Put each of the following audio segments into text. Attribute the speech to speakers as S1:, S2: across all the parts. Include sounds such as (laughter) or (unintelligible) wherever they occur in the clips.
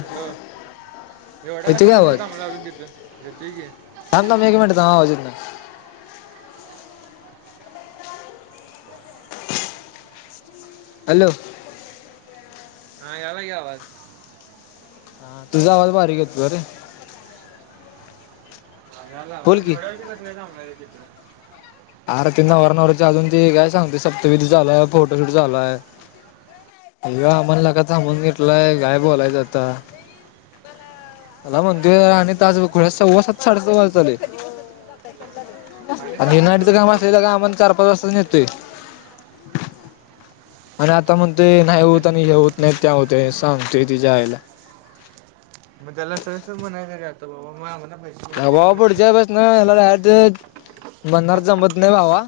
S1: Hello! एवढा
S2: येतोय
S1: कसा
S2: का
S1: उशीर
S2: आवाज
S1: थांबला हुता तिथं, ईतुय की
S2: थांब थांब एक मिनिटं थांब, आवाज येत नाही. हॅलो.
S1: हा यालाय कि आवाज.
S2: हा तुझा आवाज बारीक येतोय रे.
S1: हां यालाय
S2: बोल
S1: आवाज,
S2: की
S1: एवढ्या उशीर कसं काय थांबलाय तिथं.
S2: आरं ते नवऱा नवरीचं अजून ते काय सांगतूय सप्तविधी चालूआय, फोटोशूट चालूआय. ह्यो आमाला लगा थांबवून घेतलाय, काय बोलायचं आता. मला म्हणतूय खूळ्या सव्वा सात साडे सात वाजत आलय. आणि नाईटच काम असलं की लगा आमानां चार पाच वाजताच नेतय. आणि आता म्हणतोय नाही
S1: मग ते
S2: होत आणि हे होत नाही त्याव होतय, सांगतूय तच्या आईला.
S1: मग त्याला सहस म्हणायचं नाही काय, बाबा पैसे
S2: जा
S1: पडून
S2: बाबा
S1: म्हणायचा
S2: पुढच्या बस हला म्हणनार डायरेक्ट जमत नाही भावा,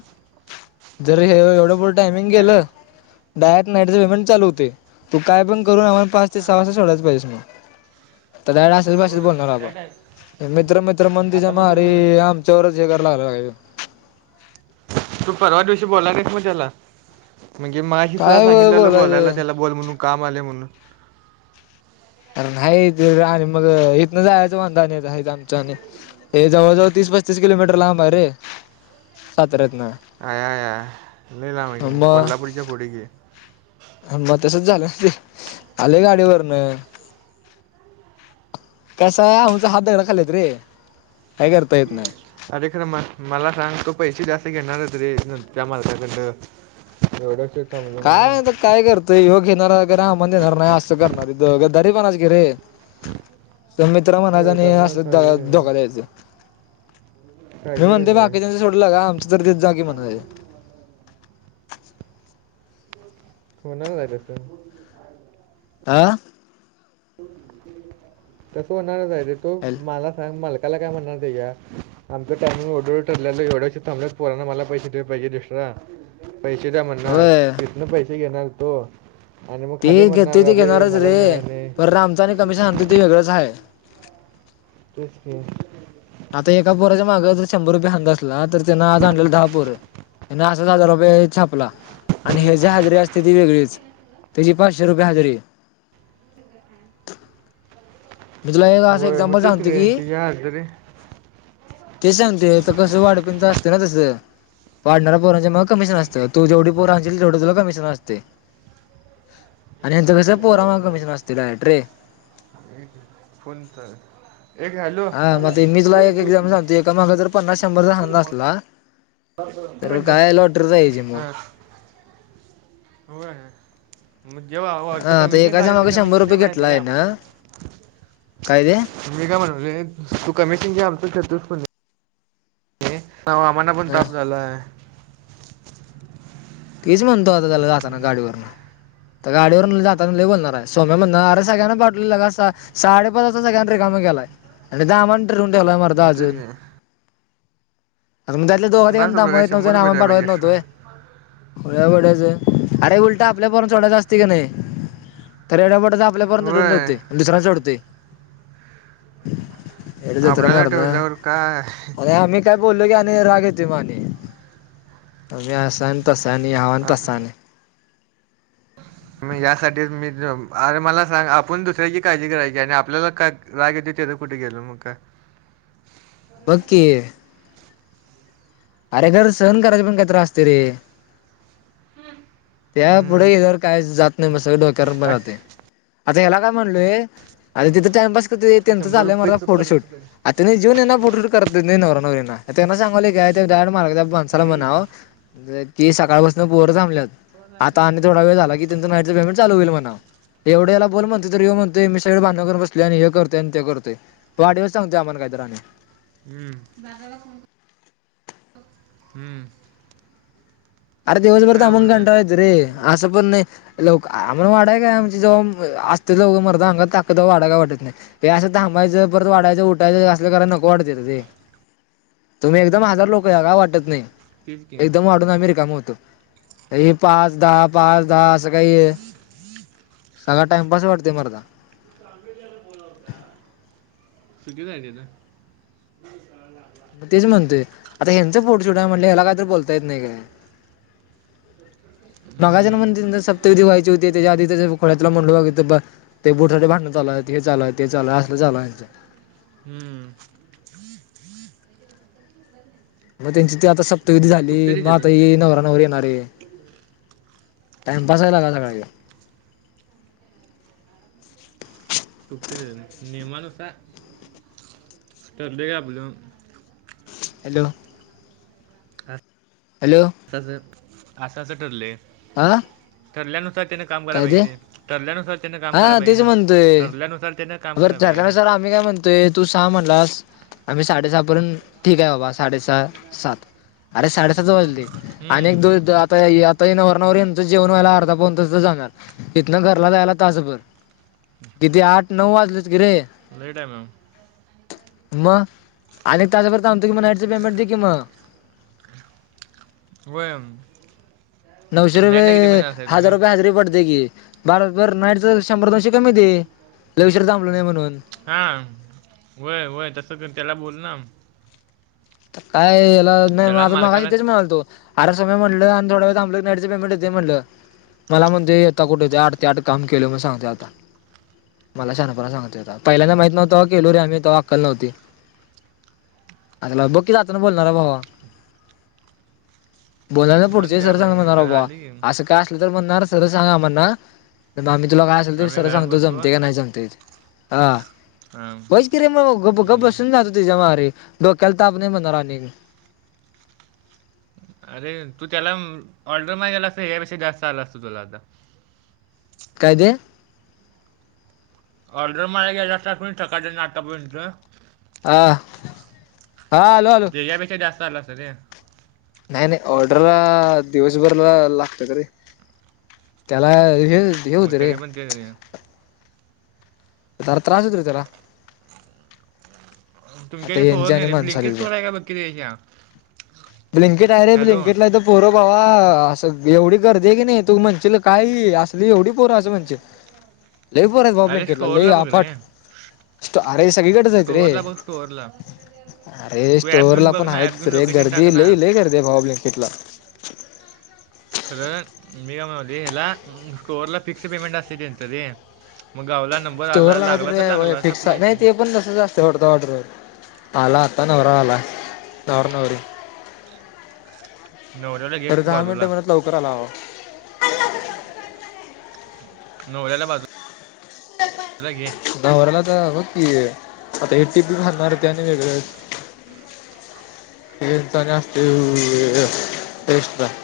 S2: जर हे एवढ्या पा टायमिंग
S1: टाइम
S2: गेलं डायरेक्ट नाईट चं पेमेंट चालू हुतय, तू काय पण करून आम्हाला पाच ते
S1: हा
S2: सहा वाजेपर्यंत सोडायलाच पाहिजे मग. आता डायरेक्ट असच भाषेत
S1: हो
S2: बोलणार आबा.
S1: त्या टाइम
S2: मित्र मित्र म्हणून तच्या
S1: आता मग
S2: मारी
S1: तुम्ही
S2: आमच् यावरच हे करा लागला ह्यो.
S1: तू पगार दिवशी बोला नाहिस म त्याला, म्हणजे मगाशी तुला
S2: काय
S1: सांगितलेलो बोलायला
S2: बोलायचं
S1: त्यला. बोल म्हणून काम आलय म्हणून.
S2: आरं नाही, आणि मग इथनं जायचं वांद आणि हजं आमचं आणि हे जवळजवळ तीस पस्तीस किलोमीटर लांब हाय रे, साताऱ्यातनं.
S1: आयायाया, लय लांब हाय की, कोल्हापूरच्या पुढं की.
S2: हां मग तसंच झालं, आलोय गाडीवरन. कसाय आमचा हात दगडा खाली हाईत रे, काय करता येत नाही.
S1: अरे खरं म मला सांग तू पैसे जास्त घेणारच रे, त्या मालकाकडंनं. एवढं श. (unintelligible)
S2: काय माहित काय करतोय यो घेणार आम्हाला देणार नाही, असं करणार गद्दारी पणा कि रे. मित्र म्हणायचं
S1: होय
S2: आणि
S1: करणार
S2: असं
S1: काळजी
S2: दगा
S1: घेणार
S2: धोका द्यायचं. मी
S1: काळजी
S2: म्हणतोय
S1: कसं आहे
S2: बाकीच्यांचा सोडलं लगा आमचं तर देत जा की म्हणायलं.
S1: होणार काय तसं.
S2: हां.
S1: तसं होणारच हाय रे, तू मला सांग मालकाला काय म्हणणार त्याच्या. आमचा टाइमिंग एवढं एवढं ठरलेलं, एवढ्या उशीर थांबलंत पोरांना आमाला पैसे दिले पाहिजेत एश्ट्रा.. पैसे द्या म्हणणार,
S2: होय
S1: तिथनं पैसे घेणार हूतो. आणि मग खाली
S2: ते घेतोय
S1: म्हणणार,
S2: ते
S1: अरे
S2: घेणारच
S1: मला
S2: रे.
S1: मिळाय नाही.
S2: पर आमचं आणि कमीशन आनतोय ते वेगळंच हाय.
S1: तेच की.
S2: आता एका पोराच्या मागं जर शंभर रुपये हंग असला, तर त्यनं आज आणलेलं दहा पोरं. त्यन असच हजार रुपये छापला, आणि ह्यजी हजरी असत्या ती वेगळीच. त्यची पाचशे रुपये हजरी.
S1: (unintelligible)
S2: मी तुला एक असं
S1: होय मग
S2: एक्झाम्पल
S1: तेच
S2: सांगतो
S1: रे
S2: की
S1: तिच्या हात रे
S2: ते सांगते तर, कसं वाढप्यांच असतंना तसं, वाढणारा पोरांच्या मागं कमिशन असतं. तू जेवडी पोरं आनशील तेवडं तुला कमिशन असतय, आनी यांचं
S1: फोन घे,
S2: कसं पोरा
S1: दादा फोन
S2: मागं कमिशन अस डायरेक्ट रे
S1: (unintelligible) फोन कर, एगे हॅलो,
S2: हा
S1: हॅलो
S2: मग ते मी तुला
S1: बोलकी
S2: एक
S1: बोलकी
S2: एक्झाम्पल सांगतो एका मागं जर पन्नास शंभरचा
S1: तु
S2: धंदा असला
S1: एक
S2: तर
S1: मिनीटं,
S2: काय लॉटरी जायची मग
S1: हां, होय. मग जेव्हा अर्ध
S2: हा आता
S1: कमिशन
S2: एकाच्या
S1: खातय
S2: मागे
S1: ते
S2: शंभर
S1: कमिशन दे
S2: रुपये
S1: म्हणायचं रे आमासनी.
S2: कायते?
S1: मी काय मनायलोय, तू कमिशन घे आमचं (unintelligible) हां, मग आम्हाना पण
S2: ह
S1: ताप झालाय.
S2: तेच मनतो आता त्यला जाताना गाडीवरनं. आता गाडीवरनं जाताना लै बोलणार आए, सोम्या मननार अरे सगळ्यांना पाठलेलं लगा सा साडेपाच वास्ता सगळ्यांना रीकामं केलाय, आनी दामन धरून ठेवलाय मर्दा
S1: तेच
S2: अजून.
S1: घे
S2: त्या दोगा तिगांना थांबवाय येत नव्हतं आणि आमानां पाटवाय येत नव्हतं वय.
S1: (unintelligible) हां.
S2: खुळ्याबोड्याचं,, आरे उलटं आपल्या पोराना सोडायचं आस्तय का नई, तर येड्याबोड्याच आपल्या पोरांना धरून
S1: होय
S2: ठेवतय आणि दूसर्यानां सोडतय. येडजत्रा
S1: आपल्याला
S2: मर्दा,,
S1: ठेवल्यावर काय
S2: आणि आमी काय बोल्लो की आनी राग येतो म आनी, तुमि असान तसा आणि यावा
S1: आप-
S2: तसानं. (inaudible)
S1: मी यासाटी मी, अरे मला सांग आपन दुसऱ्याची काळजी करायची, आनी आपल्याला काय राग एतय तेजं कुटं गेलं मग काय.
S2: बगकी. आरे घर सहन करायच पन काय तर आस्तय रे.
S1: हन
S2: त्या पूडं गेल्यावर काई जात नइ म स डोक्यारून पन जातय.
S1: अश-
S2: आता याला काय मनलोय आता तिथं टाइमपास करतय त्यांचं
S1: शंभर
S2: चाल्लय मर्दा
S1: रुपयेच
S2: फोटोशूट
S1: पन्नास रुपये
S2: त्यानी जेऊन येना फोटोशूट करत नवरा नवरीना त्यांना सांगालोय काय काय ते मार त्या मानसाला
S1: लगे घेते
S2: मनाव ती सकाळपस्नं पोरं थांबल्यात. आता आणि थोडा वेळ
S1: (unintelligible)
S2: तेवडं याला बोल मनतो तरी ह्यो मनतोय मी सगळं भांड्नं करून बसलोय आनी हे करतय आनी ते करतयय. तो वाडिव सांगतोय आमाला काईतरी आनी.
S1: हम् हम्म
S2: आरे दिवसभर
S1: काय
S2: थांबून
S1: अवघड आहे
S2: कंटाळा येतो रे असं पन नइ लोक आम वाडाय काय आमची जेव असते लोक मर्दा अंगा ताव वाडाय वाटत नाई. हे असं थांबायंचं परत वाडायंचं उठायचं असंलं कराय नको. (unintelligible) काय वाटत नाई
S1: तेच की
S2: (unintelligible) -म होतं हे पाच दहा पाच दहा स काई सगळा टाइमपास वाटतोय मरदा.
S1: तू त अंबेडयाला बोला होता. चुकि झाली न.
S2: म तेच म्हनतोय, आता ह्यांचं फोटोशूट आहे म्हटल्याव ह्याला काही त बोलता येत नाई काय? मघाजन मंदींत
S1: हम्म
S2: सप्तविधी व्हायची होती त्याच्या आधी त खुळ्या तुला म्हंणलो बघ हितं ब ते बुथडे भांडण चालुय त हे चालुय ते चालुय असलं चालुय ह्यांचं.
S1: हम्म.
S2: म त्यांची ती आता सप्तविधी झाली
S1: चुकते
S2: म आता
S1: तिथून
S2: ही नवरा नवरी येणारे. टाइमपास हाय लेका सगळा ह्यो.
S1: (unintelligible) नियमानुसार ठरलंय आपलं.
S2: हॅलो. हॅलो.
S1: असं असं ठरलंय.
S2: आं.
S1: ठरल्यानुसार त्यानं काम करा पायजे रे ठरल्यानुसार त्यांन काम कराय पायजे न ठरल्यानुसार त्यांन-
S2: बर त्याच्यानुसर आम्ही काय म्हणतोय तू सहा म्हणलास आम्ही साडे सहा पर्यंत ठीक आहे बा बास साडे सहा सात अरे साडे सात वाजले आणि एक दो
S1: हम्म
S2: दा आता यात त ये नवरा नवरी यांचं जेवण व्हायला अर्धा पाऊन तास तं जाणार इथनं घरला जायला तासभर. किती आठ नऊ वाजलेत की रे.
S1: लय टाईम हाय म.
S2: म अनीक तासभर थांबतो की म नाईटच पेमेंट दे की म.
S1: व्हय.
S2: नऊशे रुपे हजार रुपये हाजरी पडते की बाराबर नाईट त शंभर दोनशे कमी दे लई उशिरा थांबलो नाय म्हणून.
S1: हा व्हय व्हय तसं कर त्याला बोल ना.
S2: आता काय याला नाई
S1: त्याला
S2: माझं मगाशी
S1: मालकाला
S2: तेच म्हणाल्तो. (unintelligible) मला म्हणतोय आता कुठं ते आठ ते आठ काम केलं म सांग ते आता. मला शानपणा सांगातोय् आता पहिल्यांदा माईत नव्ह तवा केलं रे आम्ही तवा अक्कल नव्हती. आता लगा बघ की जाताना बोलणार भावा. बोलायला
S1: मन
S2: पुढचे
S1: द्या
S2: सर चांगलं
S1: पाहिजे
S2: म्हणार बाबा
S1: झाली की
S2: असं काय- (unintelligible) असल
S1: आम्ही
S2: सर
S1: घरात
S2: सांगतो
S1: बसतो
S2: जमते का नाही सांगते हा.
S1: हा.
S2: व्हईच की रे मग ग् गप्प
S1: हम्म.
S2: बसुून जात होती. तेज्या मारी! डोक्याल ताप नाही म्हनणार आणि.
S1: अरे तू त्याला ऑर्डर मागायला गेला. असत यापेक्षा जास्त आला असतो तुला आता.
S2: काय? ते.
S1: ऑर्डर माराच गेला आसताच सकाळपस्न आतापर्यंत.
S2: आ.
S1: त्येज्या पेक्षा जास्त आलं असतं ते.
S2: काय नाही ऑर्डर दिवसभरला लागतेत रे. त्याला हे- हे होतं रे
S1: (unintelligible)
S2: जरा त्रास होतोय त्याला. आता
S1: तुमच्याकड स्टोअर
S2: यांच्या आणि
S1: नाही का? ब्लिंकिट
S2: माणसाला
S1: स्टोअर आहे का बघ की तेज्या.
S2: ब्लिंकइट आहे रे ब्लिंकेटला इथं. पोरं बाबा असं एवढी गर्दी! आहे की नाही तू म्हणचल काही असली एवढी पोरं असं म्हणच- लयं पोर हायती बाबा
S1: अरे
S2: ब्लिंकितला लय
S1: स्टोअरला बघ
S2: अफाट.
S1: रे
S2: अरे सगळीकडंच हाईत रे.
S1: स्टोअरला बघ स्टोअरला
S2: अरे
S1: तू ॲप घेऊन
S2: स्टोअरला
S1: बघ
S2: पण
S1: ना ॲप
S2: हाईत
S1: घेऊन
S2: रे
S1: लोकेशन टाक
S2: गर्दी
S1: ना
S2: लई लई गर्दी आहे भावा ब्लिंकेटला.
S1: खरं मी काय म्हणालोय स्टोअरला फिक्स पेमेंट असतं रे. मग घावला नंबर
S2: स्टोअर
S1: आला
S2: लाग
S1: लागला तर लागला.
S2: फिक्स
S1: सपला विषय.
S2: (unintelligible) (unintelligible) आला आता नवरा आला नवरा नवरी.
S1: नवऱ्याला घे
S2: तरी दहा मिनट
S1: बाजूला
S2: म्हणत लवकर आला बाबा.
S1: नवऱ्याला बाजू-
S2: (unintelligible)
S1: (unintelligible)
S2: नवऱ्याला आता तर बघ की आता इ टी बी घालणारते आणि वेगळच. विचार असतु ट्रस्टचा (unintelligible)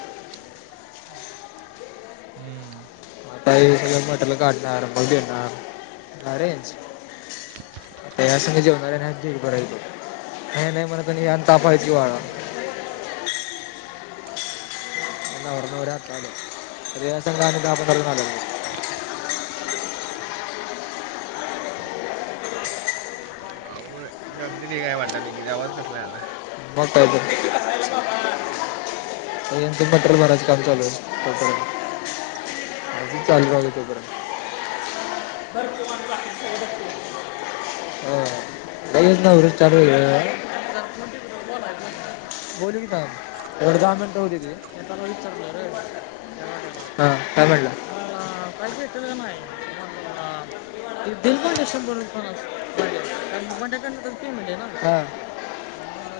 S1: हम्म.
S2: आता सगळ मटेरेल काढणार. मग घेणार अरेच. तास म जेवणाऱ्या नाही जे करायचो हे नाही म्हण तनी यान तापायची वाळा (unintelligible) नवरा नवरी आत्ता आल्यात बघ त्यासंग आणि दहा, पंधरा जण आल्यात.
S1: अवघड आहे. गर्दी लय हाय वाटलंयं की रे आवाज कसला आला.
S2: मोठा (unintelligible) ह्यांचं मट्रेल भराच काम चालू आहे. चालू राहू द्या तोपर्यंत. (inaudible) (unintelligible) बोल की काय? एवढे दहा मिनिटं होऊ दे की येताना विचारलं रं. हा काय पाहिजे काय भेटल का नाही. हा दिल लक्षंभरूनणाण्याकी म्हणज ना (unintelligible) (unintelligible) (inaudible)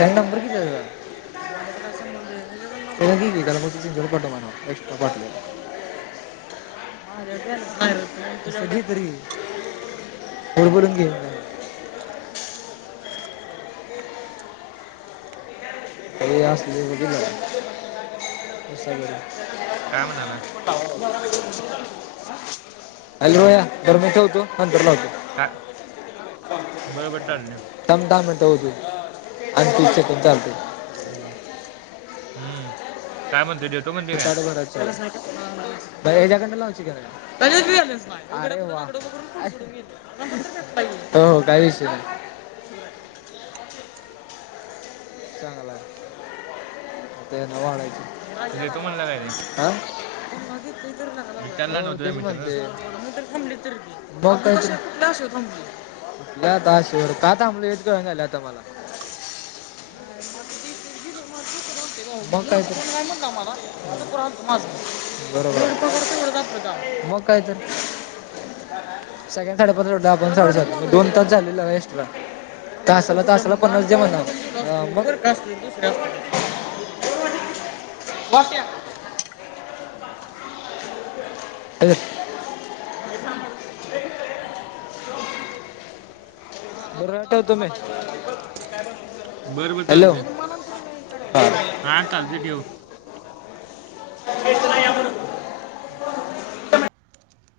S2: ताई नंबर किती? आहे तुझा. (unintelligible) एक्स्ट्रा पाठवा माझ्या ध्यानात नाही रं (unintelligible) ए असलं बिल आहेत सगळेच.
S1: काय? म्हणाला
S2: हॅलो भैय्या बरं मी ठेवतो नंतर लावतो.
S1: काय बरं बरं चालतंय.
S2: थांब, थांब मी ठेवतो. आणि तीस सेकंद चालतंय.
S1: ् हम्म काय म्हणतोय देतो म्हणते काय?
S2: भैय्या ह्याच्याकडनं लॉजिक आहे. हेजत बॅलन्स नाही अरे वा तो काय विषय नाही. चांगला आहे त्येनां वाढायची.
S1: देतो म्हणला काय रे
S2: ह
S1: विचारला
S2: हो
S1: नव्हता
S2: तेच
S1: मित्र
S2: म्हणते. थांबली तर कोणता विषय कोणत्या आशे वर थांबली. याच आशेवर का? थांबली हित कळना झालय आता मला. (unintelligible) मग काय तर काय? म्हणला मला. बरोबर मग काय तर. सगळ्यांना साडेपाचला सोडला आपण साडेसात दोन तास झालेला एक्स्ट्रा. तासाला तासाला पन्नास दे म्हणाव. वाट्या. (unintelligible) बरं ठेवतो मी.
S1: बरं बरं
S2: हॅलो
S1: चालते
S2: हां
S1: हा चालते ठेव.
S2: (inaudible)